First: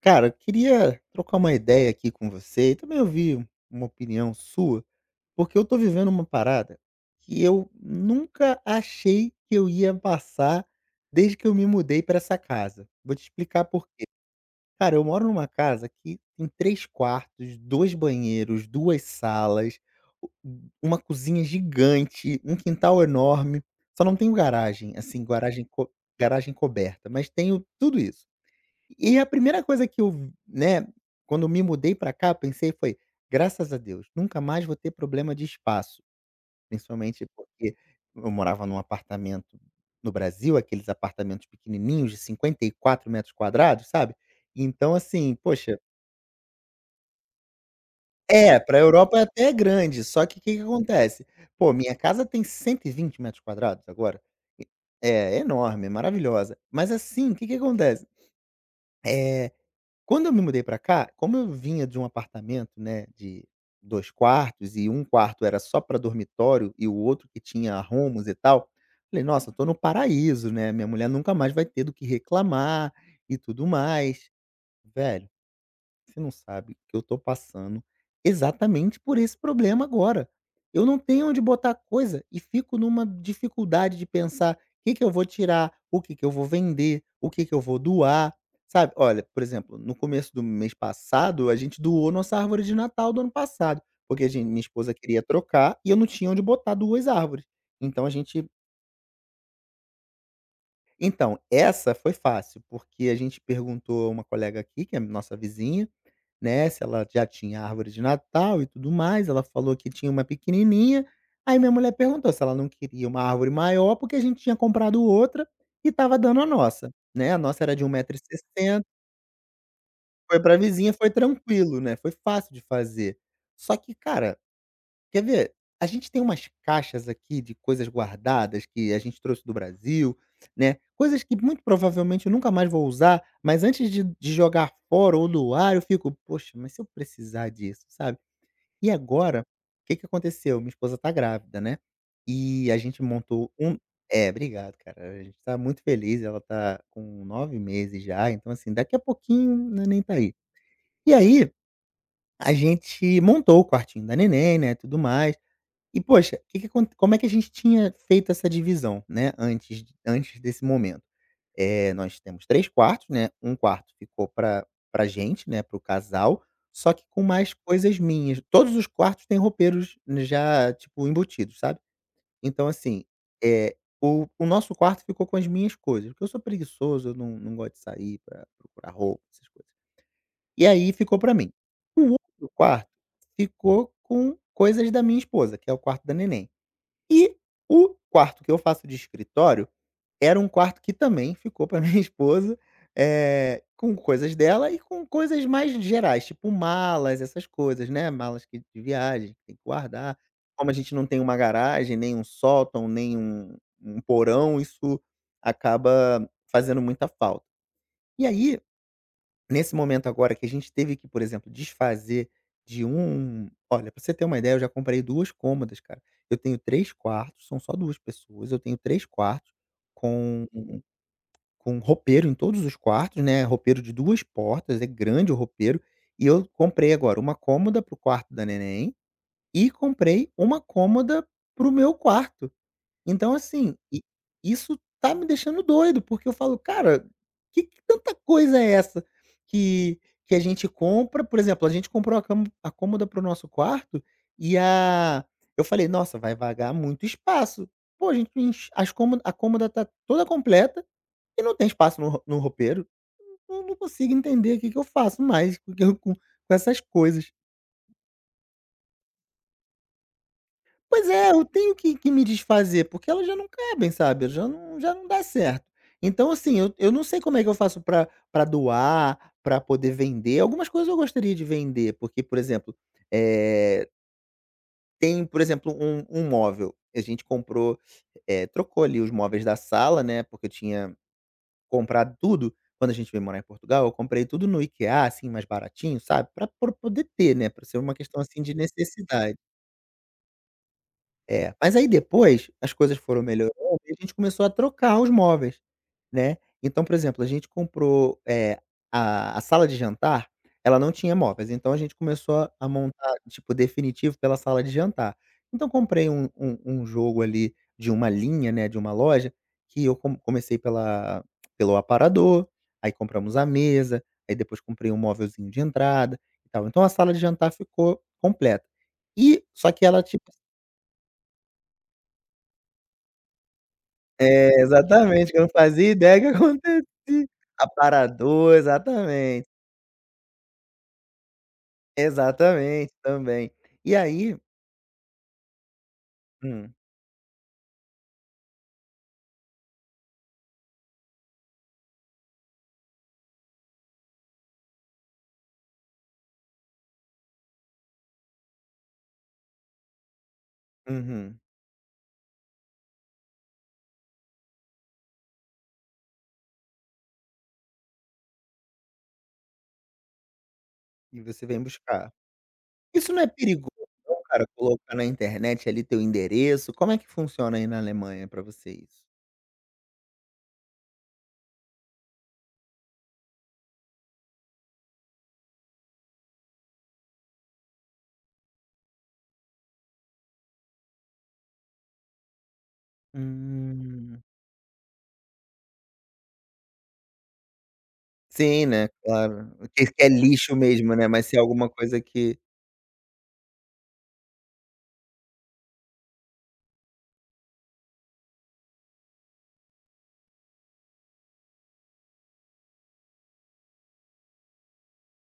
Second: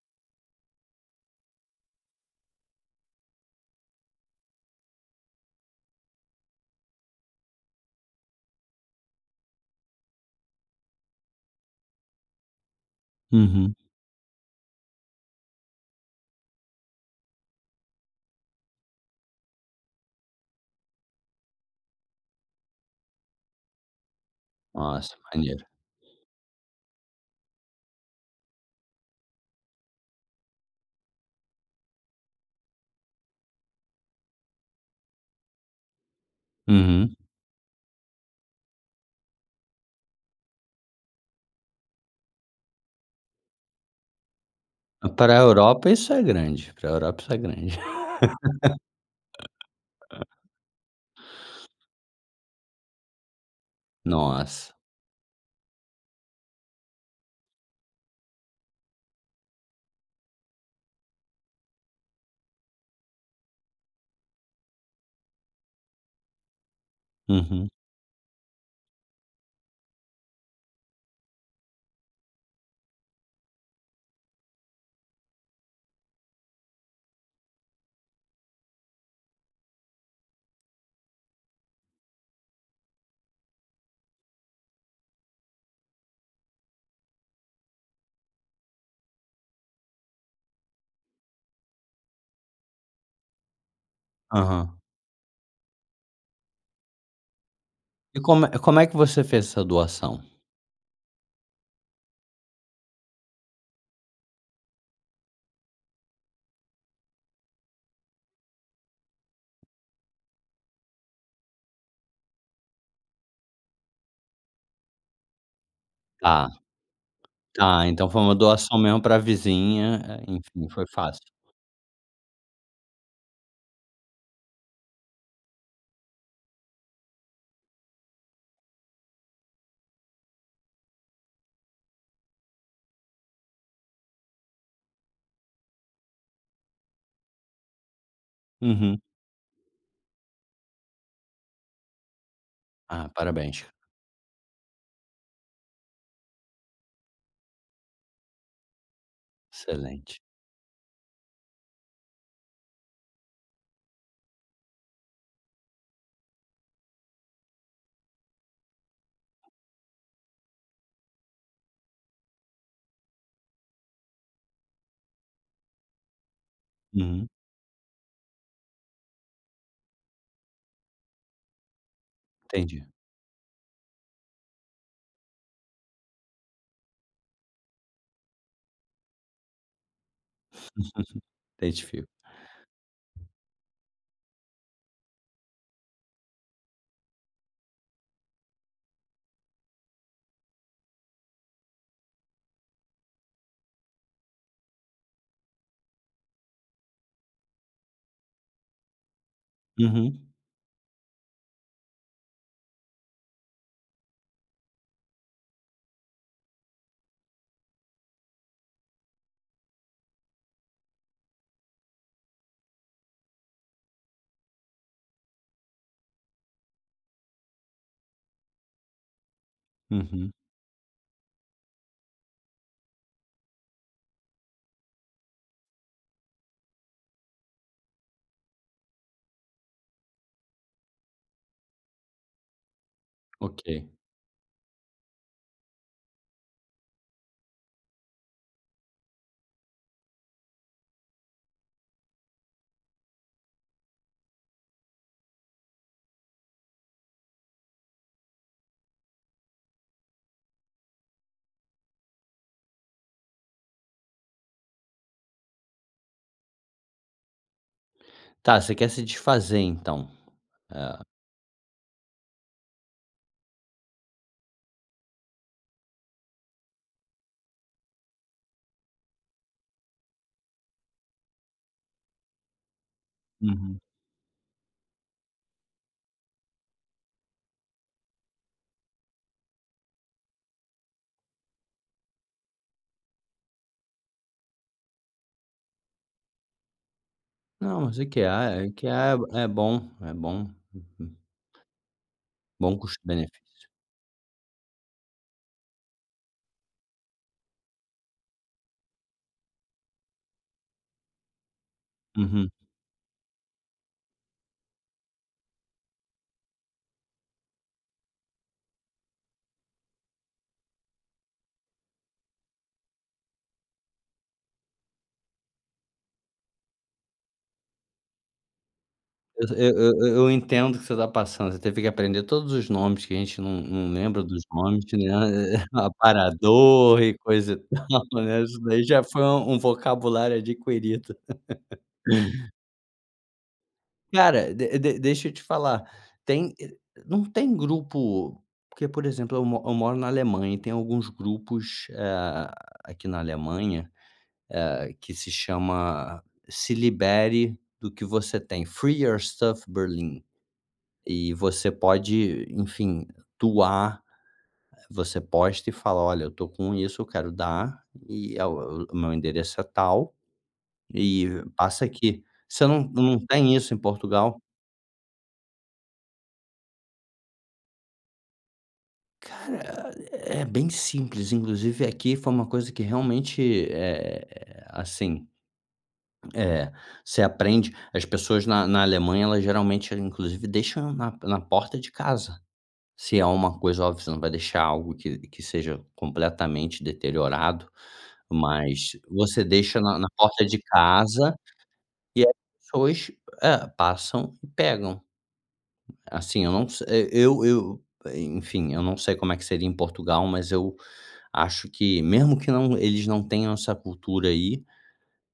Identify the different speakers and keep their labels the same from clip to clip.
Speaker 1: Cara, eu queria trocar uma ideia aqui com você e também ouvir uma opinião sua, porque eu tô vivendo uma parada que eu nunca achei que eu ia passar desde que eu me mudei pra essa casa. Vou te explicar
Speaker 2: Uhum.
Speaker 1: por quê. Cara, eu moro numa casa que tem 3 quartos, 2 banheiros, 2 salas, u uma cozinha gigante, um quintal enorme, só não tenho garagem,
Speaker 2: Nossa,
Speaker 1: assim,
Speaker 2: maneiro.
Speaker 1: garagem coberta, mas tenho tudo isso. E a primeira coisa que eu, né, quando eu me mudei pra cá, pensei foi: "Graças a Deus, nunca mais vou ter problema de espaço",
Speaker 2: Uhum.
Speaker 1: principalmente porque eu morava num apartamento no Brasil, aqueles apartamentos pequenininhos de 54 metros quadrados, sabe. Então
Speaker 2: Para
Speaker 1: assim,
Speaker 2: a
Speaker 1: poxa,
Speaker 2: Europa isso é grande, para a Europa isso é grande.
Speaker 1: é, pra Europa até é grande, só que o que que acontece? Pô, minha casa tem 120 metros quadrados agora.
Speaker 2: Nossa.
Speaker 1: É, é enorme, é maravilhosa. Mas assim, o que que acontece? Eh Quando eu me mudei pra cá, como eu vinha de um apartamento, né, de 2 quartos e um quarto era só pra dormitório e o outro que
Speaker 2: Uhum.
Speaker 1: tinha arrumos e tal, falei: "Nossa, tô no paraíso, né, minha mulher nunca mais vai ter do que reclamar e tudo mais". Velho, você não sabe que eu tô passando exatamente por esse problema agora. Eu não tenho onde botar coisa e fico numa dificuldade de pensar o que, que eu vou tirar, o que, que eu vou vender, o que, que eu vou doar. Sabe? Olha, por exemplo, no começo do mês passado, a gente doou nossa árvore de Natal do ano passado, porque a gente, minha
Speaker 2: Aham.
Speaker 1: esposa queria trocar e eu não tinha onde botar duas árvores. Então a
Speaker 2: E como
Speaker 1: gente.
Speaker 2: é que você fez essa doação?
Speaker 1: Então, essa foi fácil, porque a gente perguntou a uma colega aqui, que é nossa vizinha, né, se ela já tinha árvore de Natal e tudo mais, ela falou que tinha uma pequenininha, aí minha mulher perguntou se ela não queria uma árvore maior, porque a gente tinha comprado outra e estava dando a
Speaker 2: Tá,
Speaker 1: nossa, né, a nossa era de
Speaker 2: tá,
Speaker 1: um
Speaker 2: então
Speaker 1: metro e
Speaker 2: foi uma doação
Speaker 1: sessenta,
Speaker 2: mesmo para vizinha,
Speaker 1: foi pra
Speaker 2: enfim, foi
Speaker 1: vizinha, foi
Speaker 2: fácil.
Speaker 1: tranquilo, né, foi fácil de fazer. Só que, cara. Quer ver? A gente tem umas caixas aqui de coisas guardadas que a gente trouxe do Brasil, né, coisas que muito provavelmente eu nunca mais vou usar, mas antes de jogar fora ou doar, eu fico: "Poxa, mas se eu precisar disso", sabe. E
Speaker 2: Uhum.
Speaker 1: agora, o que que aconteceu? Minha esposa tá grávida, né, e a gente
Speaker 2: Ah,
Speaker 1: montou
Speaker 2: parabéns.
Speaker 1: um. É, obrigado, cara. A gente tá muito feliz, ela tá com 9 meses já, então, assim, daqui a pouquinho o neném tá
Speaker 2: Excelente.
Speaker 1: aí. E aí, a gente montou o quartinho da neném, né, tudo mais, e poxa, que acon como é que a gente tinha feito essa divisão, né, antes desse momento? Nós temos 3 quartos, né. Um quarto ficou pra gente, né, para o casal, só que com
Speaker 2: Uhum.
Speaker 1: mais coisas minhas. Todos os quartos têm roupeiros já, tipo, embutidos, sabe. Então
Speaker 2: Entendi,
Speaker 1: assim, eh, o nosso quarto ficou com as minhas coisas, porque eu sou preguiçoso, eu não gosto de sair pra procurar roupa, essas coisas. E aí ficou pra mim.
Speaker 2: identifico.
Speaker 1: O outro quarto ficou com coisas da minha esposa, que é o quarto da neném. E o quarto que eu faço de escritório, era um quarto que também ficou para minha esposa, com coisas dela e com coisas mais gerais, tipo malas, essas coisas, né, malas que de viagem que tem que guardar.
Speaker 2: Uhum,
Speaker 1: Como a gente não tem uma garagem, nem um sótão, nem um porão, isso acaba fazendo muita falta. E aí, nesse momento agora que a gente teve que, por exemplo, desfazer de um. Olha, pra você ter uma ideia, eu já comprei 2 cômodas, cara. Eu tenho 3 quartos, são só 2 pessoas, eu tenho 3 quartos
Speaker 2: uhum.
Speaker 1: com com roupeiro em todos os quartos, né, roupeiro de 2 portas, é grande o roupeiro, e eu comprei agora uma cômoda para o quarto da neném e comprei uma cômoda para o meu quarto. Então
Speaker 2: Ok.
Speaker 1: assim, i isso tá me deixando doido, porque eu falo: "Cara, que tanta coisa é essa que que a gente compra?" Por exemplo, a gente comprou a cômoda para o nosso quarto e a eu falei: "Nossa, vai vagar muito espaço." Pô, a gente enche as cômo a cômoda tá toda completa e não tem espaço no roupeiro. Não consigo entender o que que eu faço mais com com essas coisas.
Speaker 2: Tá, você quer se desfazer então. É.
Speaker 1: Pois é, eu tenho que me desfazer, porque elas já não cabem, sabe, já não dá certo. Então, assim, eu não sei como é que eu faço pra doar, pra poder vender. Algumas coisas eu gostaria de vender, porque, por exemplo,
Speaker 2: Uhum.
Speaker 1: eh, tem, por exemplo, um móvel, a gente comprou, trocou ali os móveis da sala, né, porque eu tinha comprado tudo quando a gente veio morar em Portugal, eu comprei tudo no IKEA, assim, mais baratinho, sabe, pra poder ter, né, pra ser
Speaker 2: Não,
Speaker 1: uma
Speaker 2: mas
Speaker 1: questão, assim, de
Speaker 2: IKEA
Speaker 1: necessidade.
Speaker 2: é bom, é bom. Uhum.
Speaker 1: É, mas aí depois as
Speaker 2: Bom
Speaker 1: coisas foram
Speaker 2: custo-benefício.
Speaker 1: melhorando e a gente começou a trocar os móveis, né. Então, por exemplo, a gente comprou, a sala de jantar, ela não tinha móveis, então a gente começou
Speaker 2: Uhum.
Speaker 1: a montar, tipo, definitivo pela sala de jantar. Então comprei um jogo ali de uma linha, né, de uma loja, que eu comecei pela pelo aparador, aí compramos a mesa, aí depois comprei um móvelzinho de entrada e tal. Então a sala de jantar ficou completa. E
Speaker 2: Eu
Speaker 1: só que
Speaker 2: eu
Speaker 1: ela
Speaker 2: eu
Speaker 1: tipo.
Speaker 2: entendo o que você está passando, você teve que aprender todos os nomes que a gente não lembra dos
Speaker 1: É,
Speaker 2: nomes,
Speaker 1: exatamente, que eu não
Speaker 2: né,
Speaker 1: fazia ideia que acontecia.
Speaker 2: aparador e coisa e tal, né,
Speaker 1: Aparador,
Speaker 2: isso daí já foi
Speaker 1: exatamente.
Speaker 2: um vocabulário adquirido.
Speaker 1: Exatamente, também. E aí.
Speaker 2: Cara, de deixa eu te falar, tem
Speaker 1: Hum.
Speaker 2: não tem grupo porque, por exemplo, eu moro na Alemanha e tem alguns grupos, aqui na Alemanha, que se chama Se Libere do que Você Tem, Free Your Stuff Berlin. E
Speaker 1: Uhum.
Speaker 2: você pode, enfim, doar, você posta e fala: "Olha, eu tô com isso, eu quero dar e é o meu endereço é tal
Speaker 1: E
Speaker 2: e
Speaker 1: você vem
Speaker 2: passa
Speaker 1: buscar.
Speaker 2: aqui". Você não
Speaker 1: Isso
Speaker 2: não
Speaker 1: não é
Speaker 2: tem
Speaker 1: perigoso
Speaker 2: isso em
Speaker 1: não,
Speaker 2: Portugal?
Speaker 1: cara, colocar na internet ali teu endereço? Como é que funciona aí na Alemanha pra você isso?
Speaker 2: Cara, é bem simples, inclusive aqui foi uma coisa que realmente, assim, eh, você aprende, as pessoas na Alemanha, elas geralmente, inclusive, deixam na porta de casa. Se é uma coisa, óbvio, você não
Speaker 1: Hum.
Speaker 2: vai deixar algo que seja completamente deteriorado,
Speaker 1: Sim, né,
Speaker 2: mas você
Speaker 1: claro. O
Speaker 2: deixa
Speaker 1: que que
Speaker 2: na
Speaker 1: é
Speaker 2: porta
Speaker 1: lixo
Speaker 2: de
Speaker 1: mesmo, né, mas
Speaker 2: casa
Speaker 1: se é alguma coisa
Speaker 2: e as
Speaker 1: que
Speaker 2: pessoas, é, passam e pegam. Assim, eu não se eu eu enfim, eu não sei como é que seria em Portugal, mas eu acho que mesmo que não, eles não tenham essa cultura aí,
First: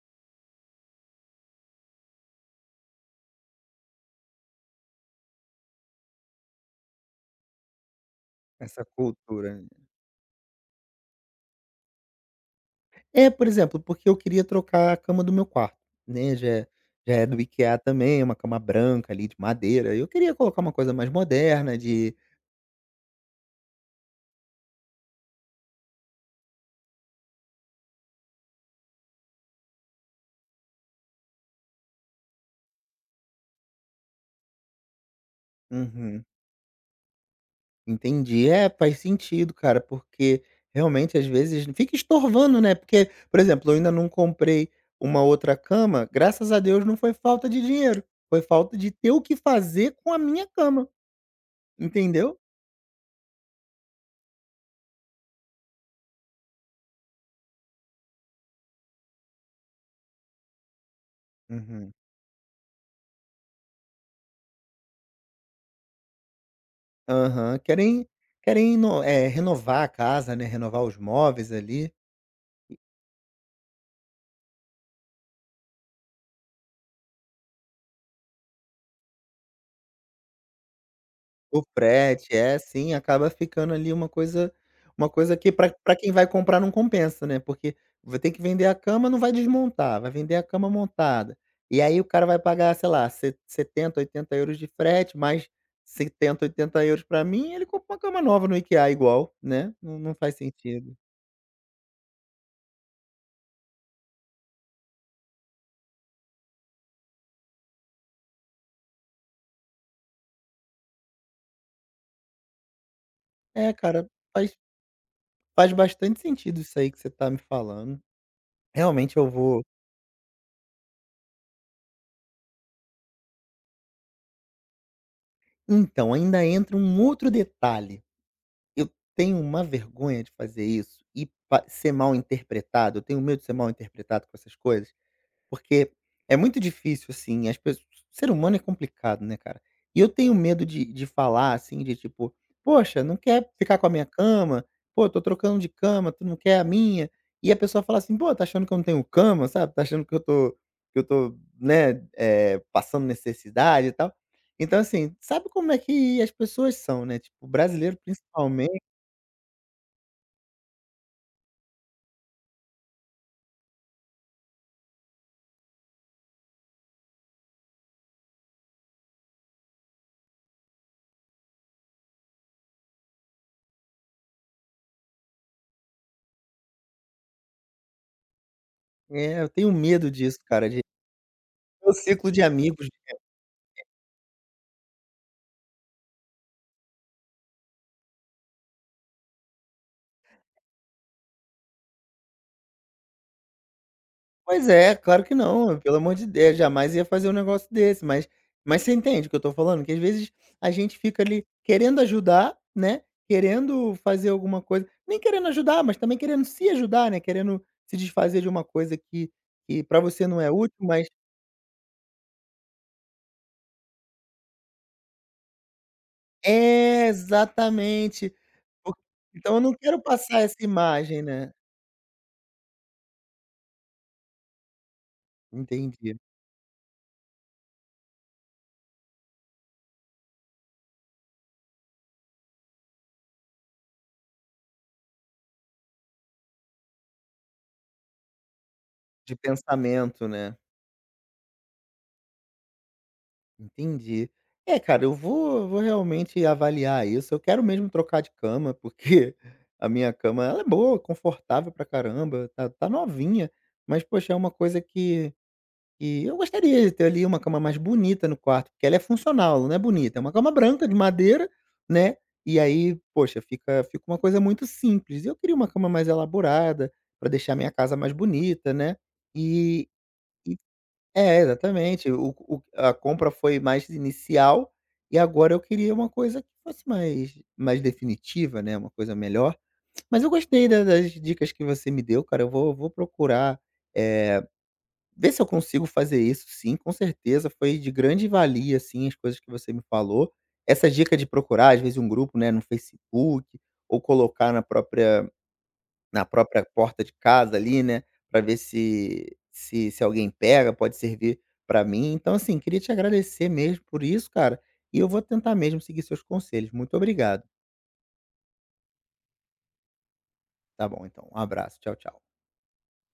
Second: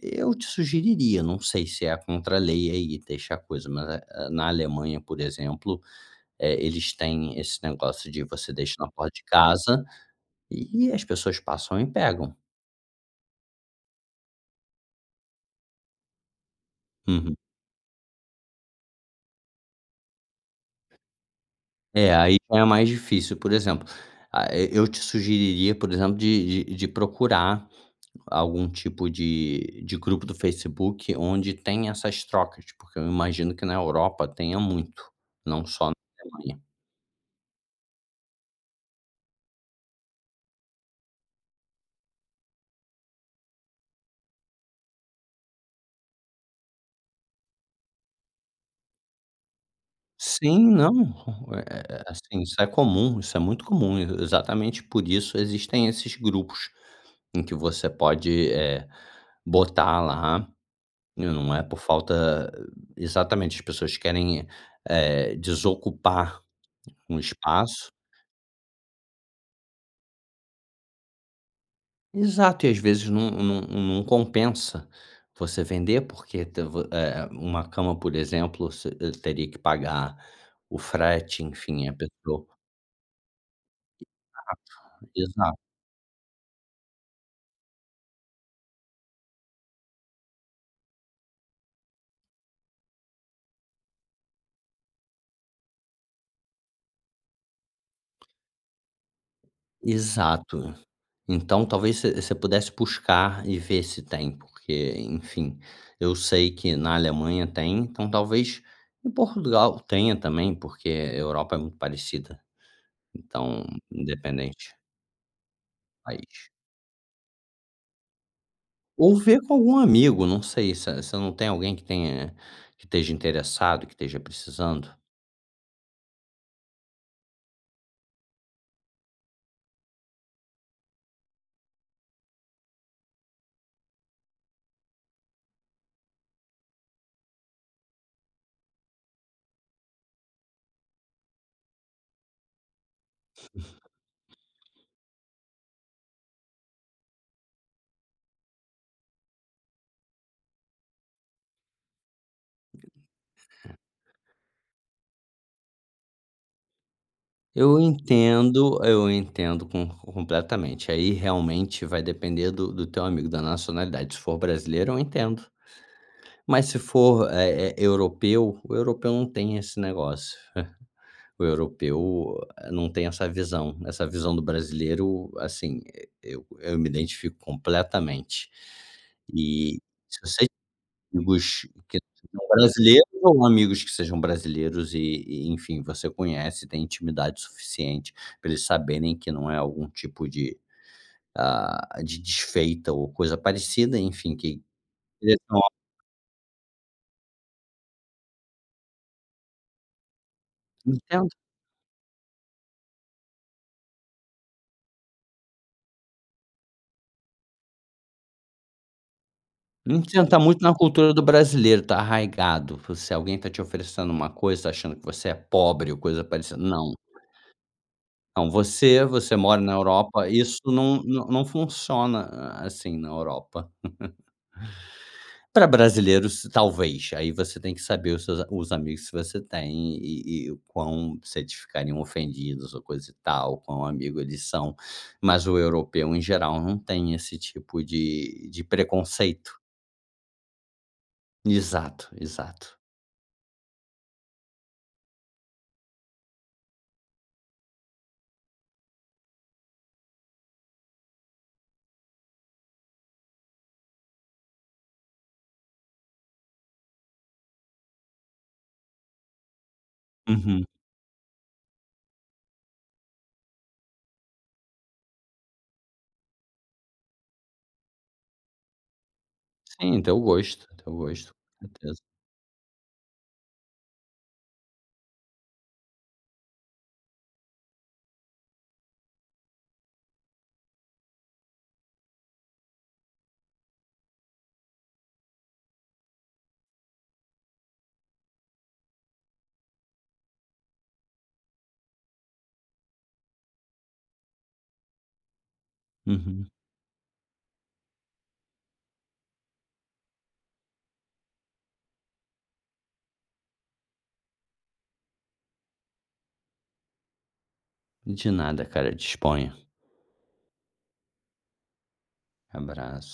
Speaker 2: eu te sugeriria, não sei se é contra a lei aí, deixar a coisa, mas, na Alemanha, por exemplo, eles têm esse negócio de você deixa
Speaker 1: essa
Speaker 2: na porta de
Speaker 1: cultura, né.
Speaker 2: casa. E as pessoas passam e pegam.
Speaker 1: É, por exemplo, porque eu queria trocar a cama do meu quarto, né, já é
Speaker 2: Uhum.
Speaker 1: do IKEA também, é uma cama branca ali de madeira, eu queria colocar uma coisa mais moderna
Speaker 2: É,
Speaker 1: de.
Speaker 2: aí já é mais difícil, por exemplo, ah, e eu te sugeriria, por exemplo, de procurar algum tipo de grupo do Facebook onde tem essas trocas, porque eu imagino que na Europa tenha muito, não só na
Speaker 1: Uhum,
Speaker 2: Alemanha.
Speaker 1: entendi. É, faz sentido, cara, porque realmente às vezes fica estorvando, né, porque, por exemplo, eu ainda não comprei uma outra cama, graças a Deus não foi falta de dinheiro, foi falta de ter o que fazer com a minha
Speaker 2: Sim,
Speaker 1: cama,
Speaker 2: não,
Speaker 1: entendeu?
Speaker 2: assim, isso é comum, isso é muito comum, e exatamente por isso existem esses grupos em que você pode, botar lá. Não é por
Speaker 1: Uhum.
Speaker 2: falta, exatamente, as pessoas querem, desocupar um
Speaker 1: Aham,
Speaker 2: espaço.
Speaker 1: querem ino renovar a casa, né, renovar os móveis ali.
Speaker 2: Exato, e às vezes não compensa você vender, porque uma cama, por exemplo, você teria que pagar o frete,
Speaker 1: O
Speaker 2: enfim, a
Speaker 1: frete,
Speaker 2: pessoa.
Speaker 1: é sim, acaba ficando ali uma coisa, que
Speaker 2: Exato,
Speaker 1: pra quem vai comprar não compensa, né, porque vai ter que vender a cama, não vai desmontar, vai vender a cama montada. E aí o cara vai pagar, sei lá, se 70, 80 € de frete, mais 70, 80 euros pra mim, ele compra uma cama nova no IKEA igual, né, não faz
Speaker 2: exato.
Speaker 1: sentido.
Speaker 2: Então talvez você pudesse buscar e ver se tem, porque, enfim, eu sei que na Alemanha tem, então talvez em Portugal tenha também, porque a Europa é muito parecida, então
Speaker 1: É cara, faz
Speaker 2: independente do
Speaker 1: faz bastante
Speaker 2: país.
Speaker 1: sentido isso aí que você tá me falando.
Speaker 2: Ou
Speaker 1: Realmente eu
Speaker 2: ver com
Speaker 1: vou.
Speaker 2: algum amigo, não sei, se você não tem alguém que tenha que esteja interessado, que esteja precisando?
Speaker 1: Então, ainda entra um outro detalhe. Eu tenho uma vergonha de fazer isso e pa ser mal interpretado, eu tenho medo de ser mal interpretado com essas coisas, porque é muito difícil, assim, as pessoas, ser humano é complicado, né, cara. E eu tenho medo de falar, assim, de tipo: "Poxa, não quer ficar com a minha cama? Pô, tô trocando de cama, tu não quer a minha?" E a pessoa fala assim: "Pô, tá achando que eu não tenho cama, sabe, tá achando que eu tô, né, passando necessidade e tal". Então, assim, sabe como é que as pessoas são, né, tipo, o brasileiro principalmente.
Speaker 2: Eu entendo com completamente, aí realmente vai depender do teu amigo, da nacionalidade, se for brasileiro eu entendo. Mas se for, europeu, o europeu não tem esse negócio. O europeu, não tem essa visão. Essa visão do brasileiro, assim, eu me identifico completamente.
Speaker 1: É, eu tenho
Speaker 2: E
Speaker 1: medo
Speaker 2: se você
Speaker 1: disso,
Speaker 2: tem
Speaker 1: cara, de.
Speaker 2: amigos
Speaker 1: O
Speaker 2: que
Speaker 1: ciclo de
Speaker 2: são
Speaker 1: amigos.
Speaker 2: brasileiros ou amigos que sejam brasileiros e, enfim, você conhece, tem intimidade suficiente para eles saberem que não é algum tipo de, ah, de desfeita ou coisa parecida, enfim, que
Speaker 1: Pois é, claro que
Speaker 2: eles
Speaker 1: não, pelo amor de Deus, jamais ia fazer um negócio desse, mas você entende o que eu tô falando? Que às vezes a gente fica
Speaker 2: não.
Speaker 1: ali querendo ajudar, né, querendo fazer alguma coisa, nem querendo ajudar, mas também querendo se ajudar, né, querendo se desfazer de uma coisa que
Speaker 2: Não
Speaker 1: para
Speaker 2: precisa,
Speaker 1: você
Speaker 2: tá
Speaker 1: não é
Speaker 2: muito na
Speaker 1: útil, mas.
Speaker 2: cultura do brasileiro, tá arraigado. Se alguém tá te oferecendo uma coisa, tá achando que você é pobre ou coisa parecida, não.
Speaker 1: É, exatamente.
Speaker 2: Não,
Speaker 1: Por
Speaker 2: você
Speaker 1: então
Speaker 2: mora
Speaker 1: eu
Speaker 2: na
Speaker 1: não quero
Speaker 2: Europa,
Speaker 1: passar essa
Speaker 2: isso não
Speaker 1: imagem,
Speaker 2: não não
Speaker 1: né.
Speaker 2: funciona a assim na Europa. Para
Speaker 1: Entendi,
Speaker 2: brasileiros, talvez, aí você tem que saber os seus, os amigos que você tem e o quão, se eles ficariam ofendidos ou coisa e tal, quão amigo eles são. Mas o europeu, em geral, não tem esse tipo de
Speaker 1: de
Speaker 2: preconceito.
Speaker 1: pensamento, né.
Speaker 2: Exato, exato.
Speaker 1: Entendi. É, cara, eu vou realmente avaliar isso. Eu quero mesmo trocar de cama, porque a minha cama, ela é boa, confortável pra caramba, tá novinha, mas, poxa, é uma coisa que eu gostaria de ter ali uma cama mais bonita no quarto, porque ela é funcional, ela não é bonita, é uma cama
Speaker 2: Uhum.
Speaker 1: branca de madeira, né, e aí, poxa, fica uma coisa muito simples. Eu queria uma cama mais elaborada, pra deixar a minha casa mais bonita, né, e.
Speaker 2: Sim, teu gosto,
Speaker 1: É,
Speaker 2: com certeza.
Speaker 1: exatamente. O A compra foi mais inicial, e agora eu queria uma coisa que fosse mais definitiva, né, uma coisa melhor. Mas eu gostei da das dicas que você me deu, cara. Eu vou procurar, eh, ver se eu consigo fazer isso sim, com certeza. Foi de grande valia, assim, as coisas que você me falou. Essa dica de procurar, às vezes, um grupo, né, no Facebook, ou colocar na própria
Speaker 2: Uhum.
Speaker 1: porta de casa ali, né, para ver se alguém pega, pode servir para mim. Então, assim, queria te agradecer mesmo por isso, cara, e eu vou tentar mesmo seguir seus conselhos. Muito obrigado.
Speaker 2: De nada, cara, disponha.
Speaker 1: Tá bom, então. Um abraço. Tchau, tchau.
Speaker 2: Abraço.